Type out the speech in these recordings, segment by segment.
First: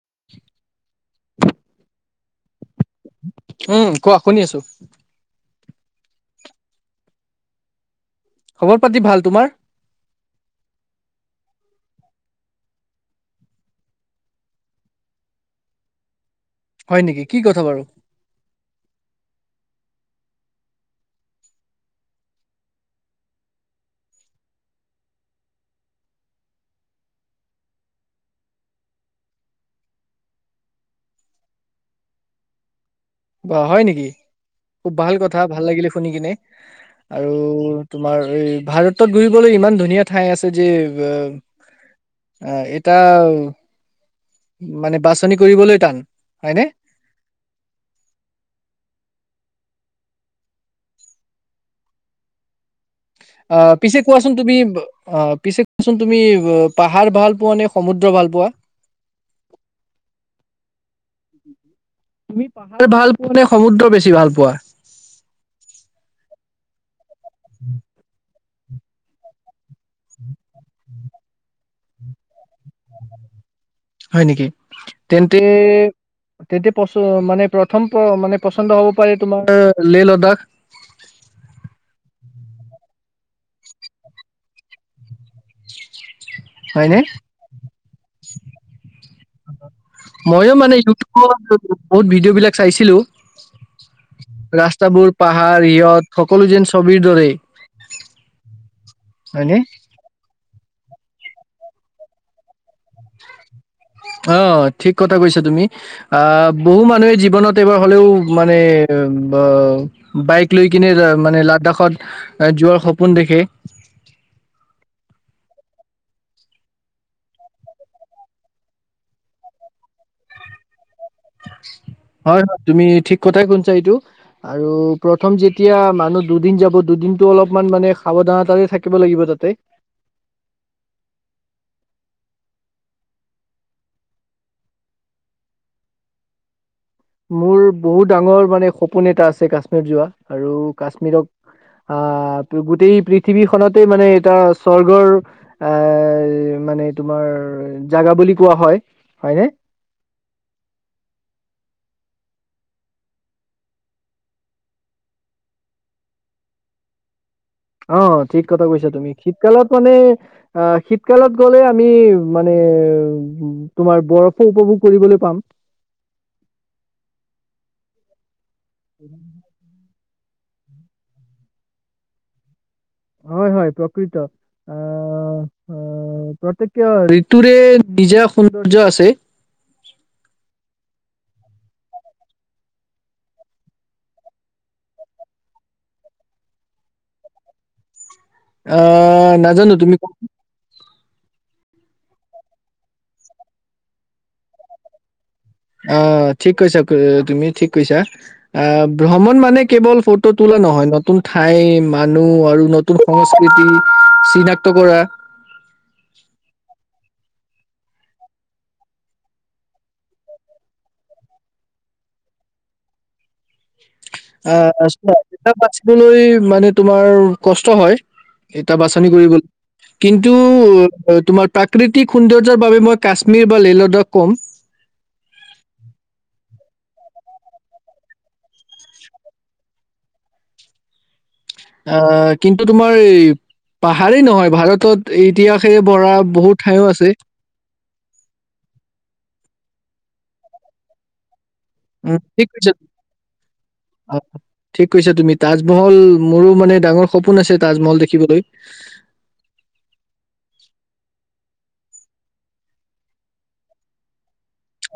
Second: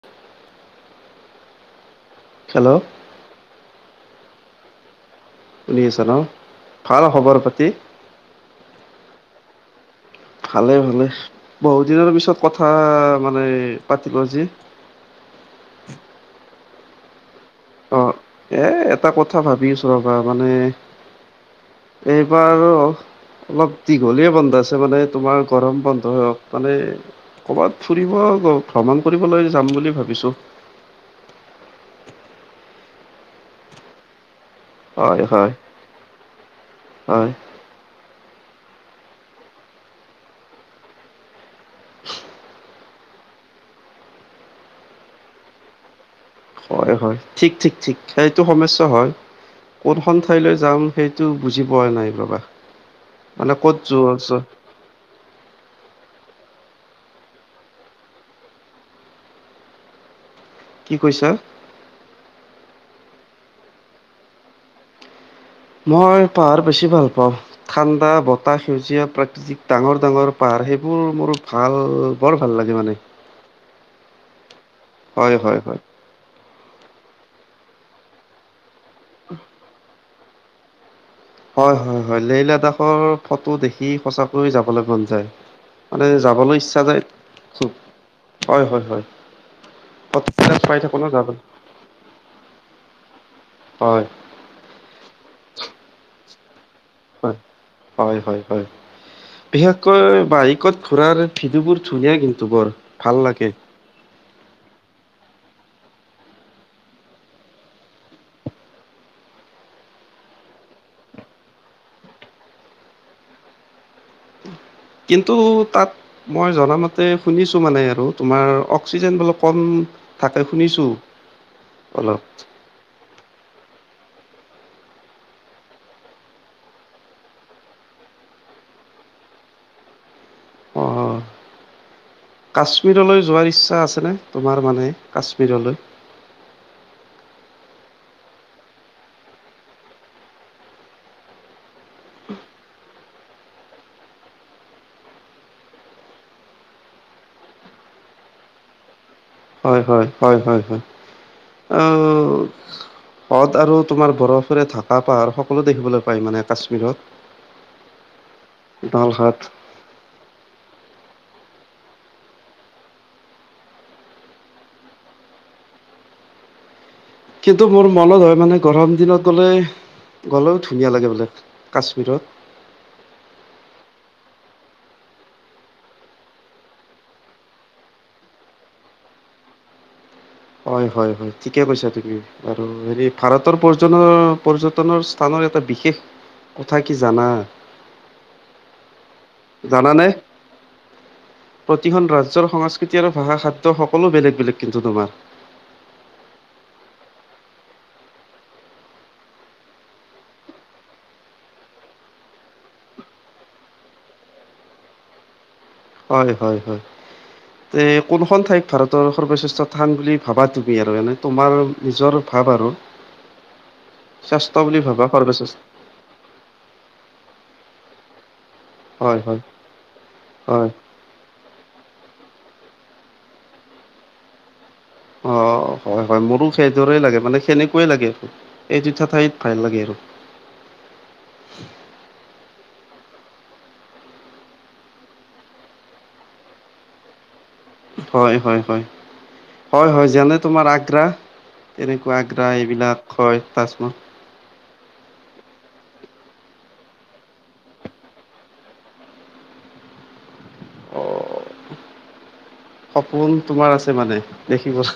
[unintelligible] Hello. উম কোৱা, শুনি আছো। শুনি আছা ন' ভাল খবৰ পাতি? খবৰ পাতি ভাল তোমাৰ ভালে ভালে বহু দিনৰ পিছত কথা মানে পাতিলো আজি। [inaudible] হয় নেকি? কি কথা বাৰু অ' এ এটা কথা ভাবি আছো ৰবা মানে এইবাৰো অলপ দীঘলীয়ে বন্ধ আছে মানে তোমাৰ গৰম বন্ধ হওক মানে কৰ'বাত ফুৰিব ভ্ৰমণ কৰিবলৈ যাম বুলি ভাবিছো। বা হয় নেকি? খুব ভাল হয় কথা হয় ভাল লাগিলে শুনি কিনে হয় আৰু তোমাৰ এই ভাৰতত ঘূৰিবলৈ ইমান ধুনীয়া ঠাই আছে যে তা মানে বাছনি কৰিবলৈ টান। হয়নে হয় হয় ঠিক ঠিক ঠিক সেইটো সমস্যা হয়। কোনখন ঠাইলৈ যাম সেইটো বুজি পোৱা নাই ৰবা। মানে অ ক'ত পিছে কোৱাচোন যোৱা তুমি অ পিছে কোৱাচোন তুমি পাহাৰ ভাল পোৱা নে সমুদ্ৰ ভাল পোৱা? কি কৈছা? তুমি পা ভাল পোৱা নে সমুদ্ৰ বেছি ভাল পোৱা? মই পাহাৰ বেছি ভাল পাওঁ ঠাণ্ডা ব এটা সেউজীয়া প্ৰাকৃতিক ডাঙৰ ডাঙৰ পাহাৰ সেইবোৰ মোৰ ভাল বৰ ভাল লাগে মানে। হয় নেকি হয় তেন্তে হয় হয়। তেতিয়া পচ মানে প্ৰথম প মানে পচন্দ হব পাৰে তোমাৰ লেহ লাডাখ। হয় হয় হয় লে লাডখৰ ফটো দেখি সচাকৈয যাবলৈ মন যায় মানে যাবলৈ ইচ্ছা হয়নে যায় খুব হয় হয় হয়। ময়ো ফটোবিলাক মানে পাই থাকো ন যাবলে ইউটিউবত বহুত ভিডিঅ' বিলাক চাইছিলো। হয় ৰাস্তাবোৰ পাহাৰ ইয়ত সকলো যেন ছবিৰ হয় দৰেই হয় হয় হয় হয়নে বিশেষকৈ বাৰিকত খুৰাৰ ভিদিওবোৰ ধুনিয়া কিন্তু বৰ ভাল লাগে। অ ঠিক কথা কৈছা তুমি আহ বহু মানুহে জীৱনত এইবাৰ হ'লেও মানে বাইক লৈ কিনে মানে লাডাখত যোৱাৰ সপোন দেখে। উম। কিন্তু তাত মই জনামতে শুনিছো মানে আৰু তোমাৰ অক্সিজেন বোলো কম। তাকে শুনিছো। হয়, হয় তুমি ঠিক কথাই শুনিছা সেইটো। আৰু প্ৰথম যেতিয়া মানুহ দুদিন যাব দুদিনতটো অলপমান মানে সাৱধানতাৰে থাকিব লাগিব। বিবলতে। অ' কাশ্মীৰলৈ যোৱাৰ ইচ্ছা আছেনে তোমাৰ মানে কাশ্মীৰলৈ? মোৰ বহুত ডাঙৰ মানে সপোন এটা আছে কাশ্মীৰ যোৱা আৰু কাশ্মীৰক আহ গোটেই পৃথিৱীখনতেই মানে এটা স্বৰ্গৰ এ মানে তোমাৰ জাগা বুলি কোৱা হয়। হয়নে? হয় হয় হয় হয় হয় আহ। হদ আৰু তোমাৰ বৰফেৰে ঢাকা পাহাৰ সকলো দেখিবলৈ পায় মানে কাশ্মীৰত। অ ঠিক কথা কৈছা তুমি নলহাট শীতকালত মানে অ' শীতকালত গ'লে আমি মানে তোমাৰ বৰফো উপভোগ কৰিবলৈ পাম। কিন্তু মোৰ মনত হয় মানে গৰম দিনত হ'লে। গ'লেও ধুনীয়া লাগে বোলে কাশ্মীৰত। হয়, হয়, প্ৰকৃত আ। অ' প্ৰত্যেক কিয় ঋতুৰে নিজা সৌন্দৰ্য্য আছে। [inaudible] হয়, হয়, হয়, ঠিকে কৈছা তুমি আৰু হেৰি ভাৰতৰ পৰ পৰ্যটনৰ স্থানৰ এটা। বিশেষ কথা কি জানা। আহ নাজানো তুমি জানানে? কোৱা। প্ৰতিখন ৰাজ্যৰ সংস্কৃতি আৰু ভাষা খাদ্য সকলো বেলেগ বেলেগ কিন্তু তোমাৰ। অ' ঠিক কৈছা, তুমি ঠিক কৈছা আহ ভ্ৰমণ মানে কেৱল ফটো তোলা নহয়, নতুন ঠাই মানুহ আৰু নতুন সংস্কৃতি চিনাক্ত কৰা। হয়, হয়, হয়। তে কোনখন ঠাইত ভাৰতৰ সৰ্বশ্ৰেষ্ঠ স্থান বুলি ভাবা তুমি আৰু এনে তোমাৰ নিজৰ ভাৱ। বাৰু। আহ এ বাচিবলৈ মানে তোমাৰ কষ্ট হয়। এটা বাচনি হয় হয় কৰিবলৈ কিন্তু হয় তোমাৰ প্ৰাক প্ৰাকৃতিক সৌন্দৰ্য্য বাবে মই কাশ্মীৰ বা লেহ লাডখ ক'ম। অ' হয়, হয় মোৰো সেইদৰে লাগে মানে সেনেকুৱে লাগে আৰু এই জোঠা ঠাইত ভাল লাগে আৰু। [inaudible] অ' কিন্তু। তোমাৰ এই পাহাৰেই নহয় ভাৰতত ইতিহাসে ভৰা বহুত ঠাইো আছে। হয়, হয়, হয়, হয়, হয় যেনে তোমাৰ আগ্ৰা। উম তেনেকুৱা ঠিক আগ্ৰা কৈছা এইবিলাক হয় তাজমল আহ, ঠিক কৈছা তুমি তাজমহল মোৰো মানে ডাঙৰ সপোন আছে তাজমহল দেখিবলৈ। অ' সপোন তোমাৰ আছে মানে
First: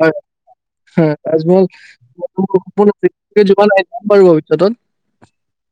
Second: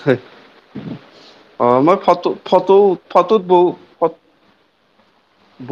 হয়, হয়, তাজমহল অ' মই ফটো ফটো সম্পূৰ্ণ পৃথিৱীৰ ফটোত যোৱা বহু। নাই, যাম বাৰু ভৱিষ্যতত।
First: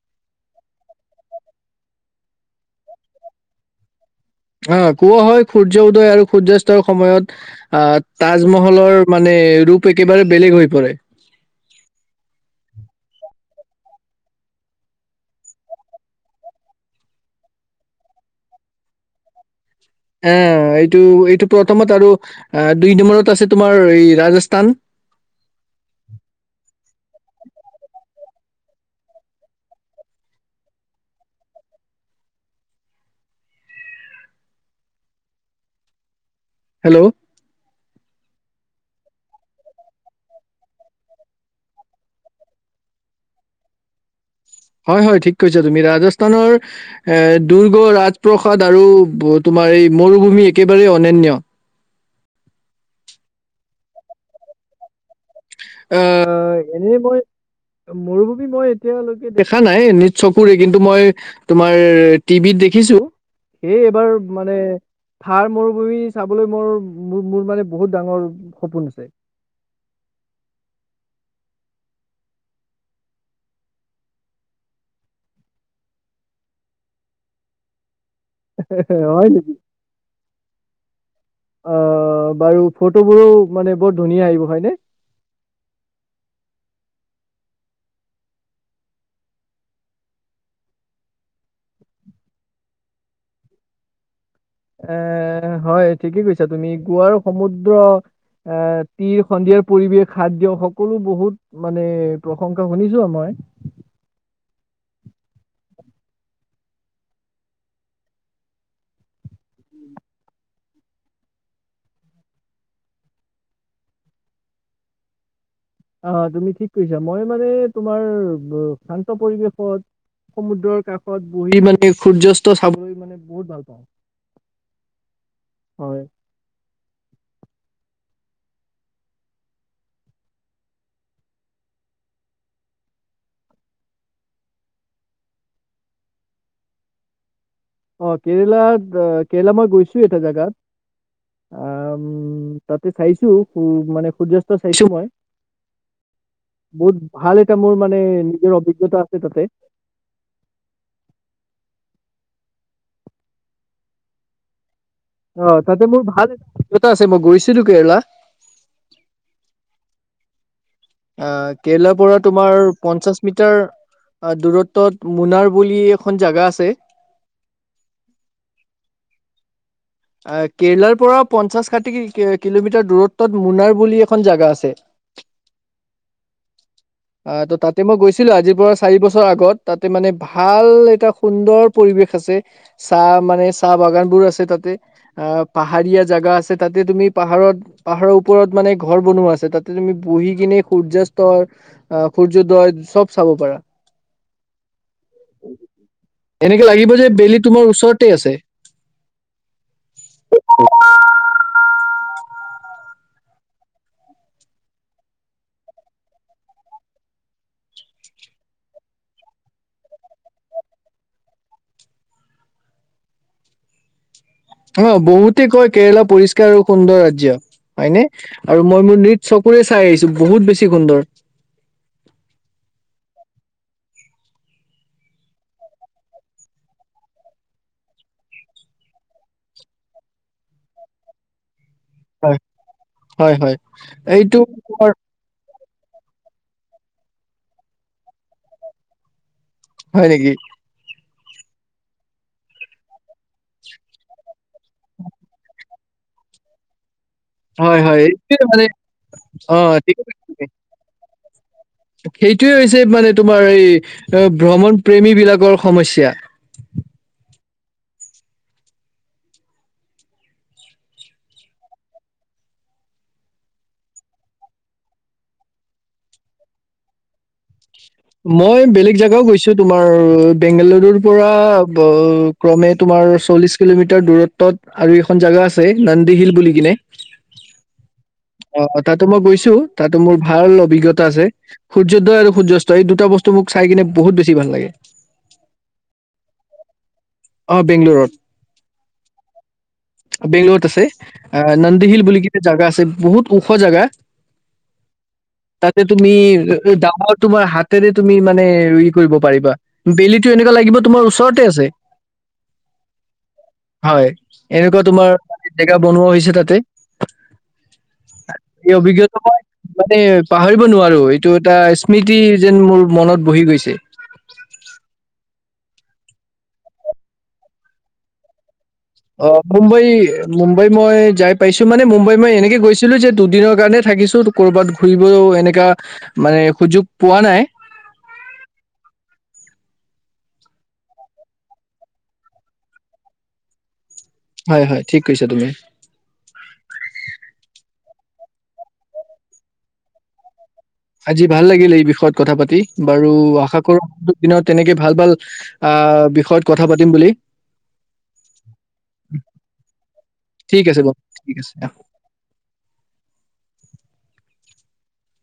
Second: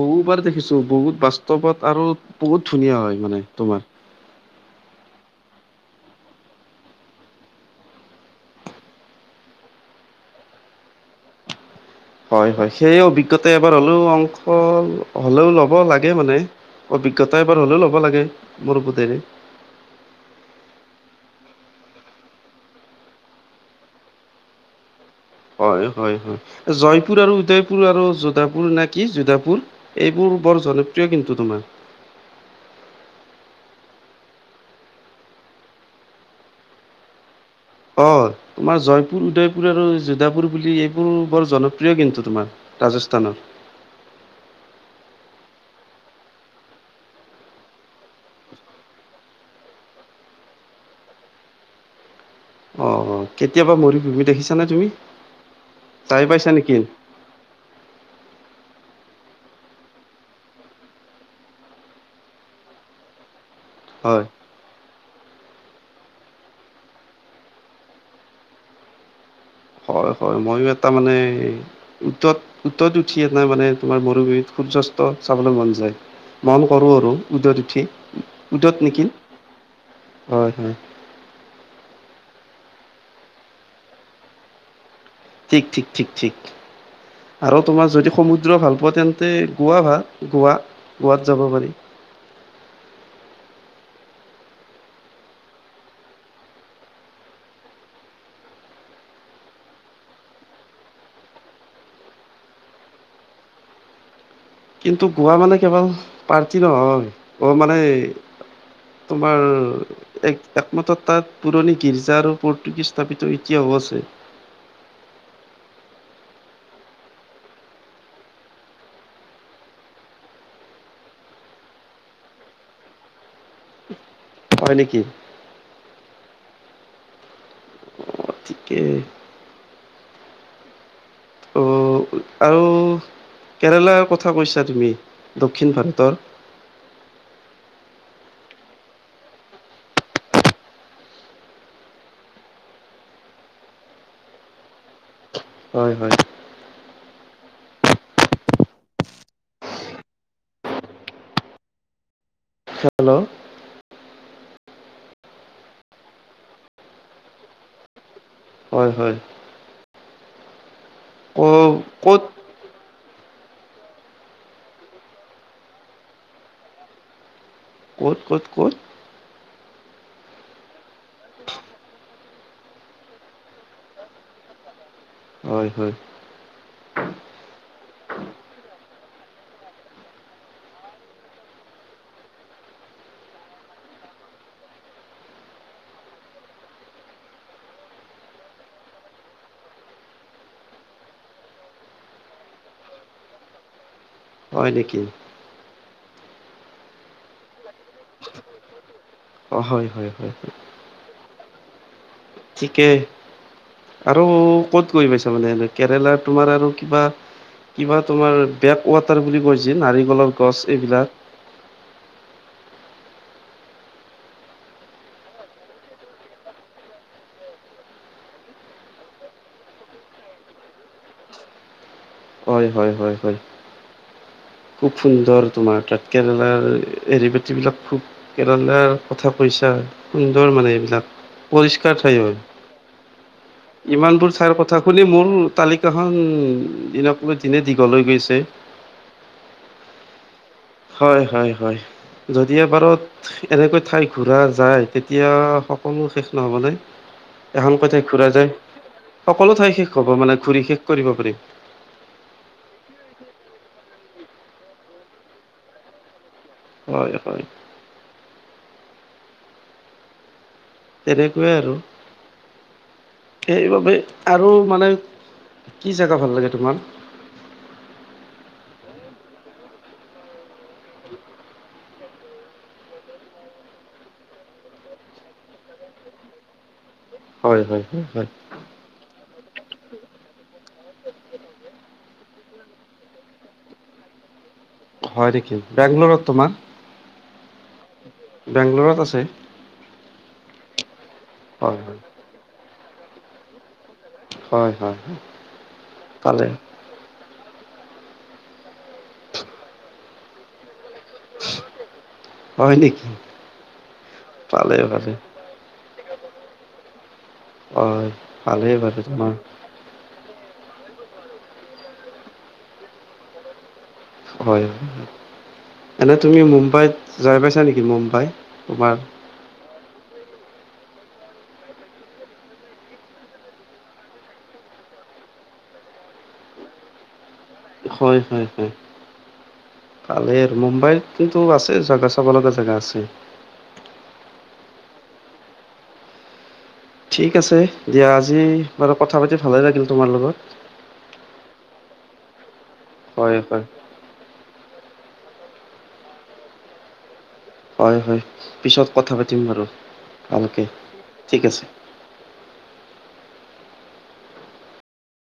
বহুবাৰ দেখিছো বহুত বাস্ত পত আৰু বহুত ধুনীয়া হয় মানে তোমাৰ। অ' কোৱা হয় সূৰ্য উদয় আৰু সূৰ্যয়াস্তৰ সময়ত আহ তাজমহলৰ মানে। ৰূপ একেবাৰে বেলেগ হৈ পৰে। [unintelligible] হয়, হয়, সেয়ে অভিজ্ঞতা এবাৰ হ'লেও অংশ হ'লেও ল'ব লাগে মানে। অভিজ্ঞতা এবাৰ হলেও ল'ব লাগে মোৰ বোতেৰে। আহ এইটো এইটো প্ৰথমত আৰু দুই নম্বৰত আছে তোমাৰ এই ৰাজস্থান। হয়, হয়, হয়, জয়পুৰ আৰু উদয়পুৰ আৰু যোধাপুৰ নে কি যোধাপুৰ এইবোৰ। বৰ জনপ্ৰিয় কিন্তু তোমাৰ। হেল্ল' অ' তোমাৰ জয়পুৰ উদয়পুৰ আৰু যোদাপুৰ বুলি এইবোৰ বৰ জনপ্ৰিয় কিন্তু তোমাৰ ৰাজস্থানৰ। [unintelligible] হয়, হয়, ঠিক কৈছা তুমি ৰাজস্থানৰ এ দু ৰাজপ্ৰাদ আৰু তোমাৰ মৰুভূমি একেবাৰেই অনান্য। অ' কেতিয়াবা মৰি ভুমি দেখিছা নে তুমি। চাই পাইছা আহ নেকি এনেই মই মৰুভৱী মই। এতিয়ালৈকে দেখা নাই নিজ চকুৰে, কিন্তু মই তোমাৰ টিভিত দেখিছো সেই এইবাৰ হয় মানে থাৰ মৰুভূমি চাবলৈ মোৰ মোৰ মানে বহুত ডাঙৰ সপোন আছে। হয়, হয়, মইও এটা মানে উটত উটত উঠি এটা মানে তোমাৰ মৰুভূমিত সূৰ্য চাবলৈ মন যায় মন কৰো আৰু উদত উঠি। উদত নেকিল। হয় নেকি হয়, হয়। অ', বাৰু ফটোবোৰো মানে বৰ ধুনীয়া আহিব হয়নে? ঠিক, ঠিক, ঠিক, ঠিক। আৰু তোমাৰ যদি সমুদ্ৰ ভাল পোৱা তেন্তে গোৱা ভাল, গোৱা, গোৱাত যাব পাৰি। [unintelligible] এ হয়, ঠিকেই কৈছা তুমি গোৱাৰো সমুদ্ৰ এ তীৰ সন্ধিয়াৰ পৰিৱেশ খাদ্য সকলো বহুত মানে প্ৰশংসা শুনিছো মই। কিন্তু গোৱা মানে কেৱল পাৰ্টি নহয়, অ', মানে তোমাৰ এক একমাত্ৰ তাত পুৰণি গীৰ্জা আৰু পৰতুগিজ স্থাপিত এতিয়াও প আছে। অ', তুমি ঠিক কৰিছা মই মানে তোমাৰ শান্ত পৰিৱেশত সমুদ্ৰৰ কাষত বহি মানে সূৰ্যাস্ত চাবলৈ মানে বহুত ভাল পাওঁ। হয় নেকি? হয় গতিকে অঁ। আৰু কেৰেলাৰ কথা কৈছা তুমি, দক্ষিণ ভাৰতৰ। [unintelligible] অ', কেৰেলাত কেৰেলা মই গৈছো এটা জেগাত। উম, তাতে চাইছো মানে সূৰ্যাস্ত চাইছো মই। হয়, হয়। বহুত ভাল এটা মোৰ মানে নিজৰ অভিজ্ঞতা আছে তাতে। [unintelligible] হেল্ল'? অ', তাতে মোৰ ভাল এটা [unintelligible] আছে মই গৈছিলো কেৰেলা। হয়, হয়। ক অ', কেৰেলাৰ পৰা ক'ত তোমাৰ পঞ্চাশ মিটাৰ দূৰত্বত মুনাৰ বুলি এখন জাগা আছে। ক'ত, ক'ত, ক'ত? কেৰেলাৰ পৰা পঞ্চাশ ষাঠি কিলোমিটাৰ দূৰত্বত মুনাৰ বুলি এখন জাগা আছে। হয়, হয়। অ', ত, তাতে মই গৈছিলো আজিৰ পৰা চাৰি বছৰ আগত তাতে মানে ভাল এটা সুন্দৰ পৰিৱেশ আছে। আছে চাহ মানে চাহ বাগান বোৰ আছে তাতে। অ', পাহাৰীয়া জেগা আছে তাতে তুমি পাহাৰত পাহাৰৰ ওপৰত মানে ঘৰ বনোৱা আছে তাতে ত তুমি বহি কিনে সূৰ্যয়াস্তৰ, অহ, সূৰ্যোদয় চব চাব পাৰা। হয় নেকি এনেকে লাগিব যে বেলি তোমাৰ ওচৰতে আছে অ', হয়, হয়, হয় ঠিকে আৰু ক'ত গৈ পাইছা মানে কেৰেলাত তোমাৰ আৰু কিবা কিবা তোমাৰ বেক ৱাটাৰ বুলি কৈছে নাৰিকলৰ গছ এইবিলাক অ', বহুতে কয় কেৰেলা পৰিষ্কাৰ আৰু সুন্দৰ ৰাজ্য হয়নে আৰু মই মোৰ নিজ ফুৰি চাই আহিছো বহুত বেছি সুন্দৰ হয়, হয়, হয়, হয়। খুব সুন্দৰ তোমাৰ তাত কেৰেলাৰ এৰি বাতি বিলাক খুব কেৰেলাৰ কথা কৈছা সুন্দৰ মানে এইবিলাক। পৰিষ্কাৰ ঠাই হয়, হয় হয় ইমানবোৰ এইটো ঠাইৰ কথা তোমাৰ শুনি মোৰ তালিকাখন দিনক লৈ দিনে দীঘলৈ গৈছে। হয় নেকি? হয়, হয়, হয়, যদি এবাৰত এনেকৈ ঠাই ঘুৰা যায় তেতিয়া কণো শেষ নহ'বনে? হয় এখনকৈ হয় ঠাই ঘুৰা এইটোৱে যায় মানে অ সকলো ঠাই শেষ হব মানে ঘূৰি শেষ কৰিব পাৰি সেইটোৱে হৈছে মানে তোমাৰ এই ভ্ৰমণ প্ৰেমী বিলাকৰ সমস্যা। হয়, হয় তেনেকুৱাই আৰু সেইবাবে আৰু মানে কি জেগা ভাল লাগে তোমাৰ মই বেলেগ জেগাও গৈছো তোমাৰ বেংগালুৰুৰ পৰা ক্ৰমে তোমাৰ চল্লিশ কিলোমিটাৰ দূৰত্বত আৰু এখন জাগা আছে নন্দী হিল বুলি কিনে হয়, হয় অ তাতো মই গৈছো তাতো মোৰ ভাল অভিজ্ঞতা আছে সূৰ্যোদয় আৰু সূৰ্যাস্ত তই দুটাস্তু মোক চাই কিনে বহুত বেছি ভাল লাগে। হয় নেকি বেংগলৰত অ বেংগলোৰত বেংগালোৰত আছে বেংলোৰত ত আছে হয় হয়। নন্দীহিল বুলি কিটা জোগা আছে বহুত ওখ জাগা হয় হয় হয় তাতে তুমি পালে ডাঙৰ ঙৰ তোমাৰ হাত তেনে তুমি মানে কৰিব পাৰিবা বেলিটো এনেকুৱা লাগিব তোমাৰ ওচৰতে আছে হয় নেকি। হয় পালে এনেকুৱা ভালে তোমাৰ জেগা বনোৱা হৈছে তাতে হয় ভালেই বাৰু এই তোমাৰ [unintelligible] পাহৰিব নোৱাৰো এইটো এটা স্মৃতি যেন মোৰ মনত বহি গৈছে। হয়, হয় এনে তুমি মুম্বাইত যাই পাইছা নেকি মুম্বাই তোমাৰ অ', মুম্বাই মুম্বাই মই যাই পাইছো মানে মুম্বাই মই এনেকে গৈছিলো যে দুদিনৰ কাৰণে থাকিছো ক'বাত ঘুৰিব এনেকা মানে সুযোগ পোৱা নাই হয়, হয়, হয় পালেই আৰু মুম্বাইত কিন্তু আছে জেগা চাব লগা জেগা আছে হয়, হয় ঠিক কৈছা, তুমি ঠিক আছে দিয়া আজি বাৰু কথা পাতি ভালে লাগিল তোমাৰ লগত আজি ভাল লাগিল, এই বিষয়ত কথা পাতি বাৰু হয় আশা হয়। কৰো আগ দিনৰত তেনেকে ভাল, ভাল আহ বিষয়ত কথা পাতিম বুলি হয়, হয় পিছত কথা পাতিম বাৰু ঠিক ভালকৈ আছে বাৰু ঠিক আছে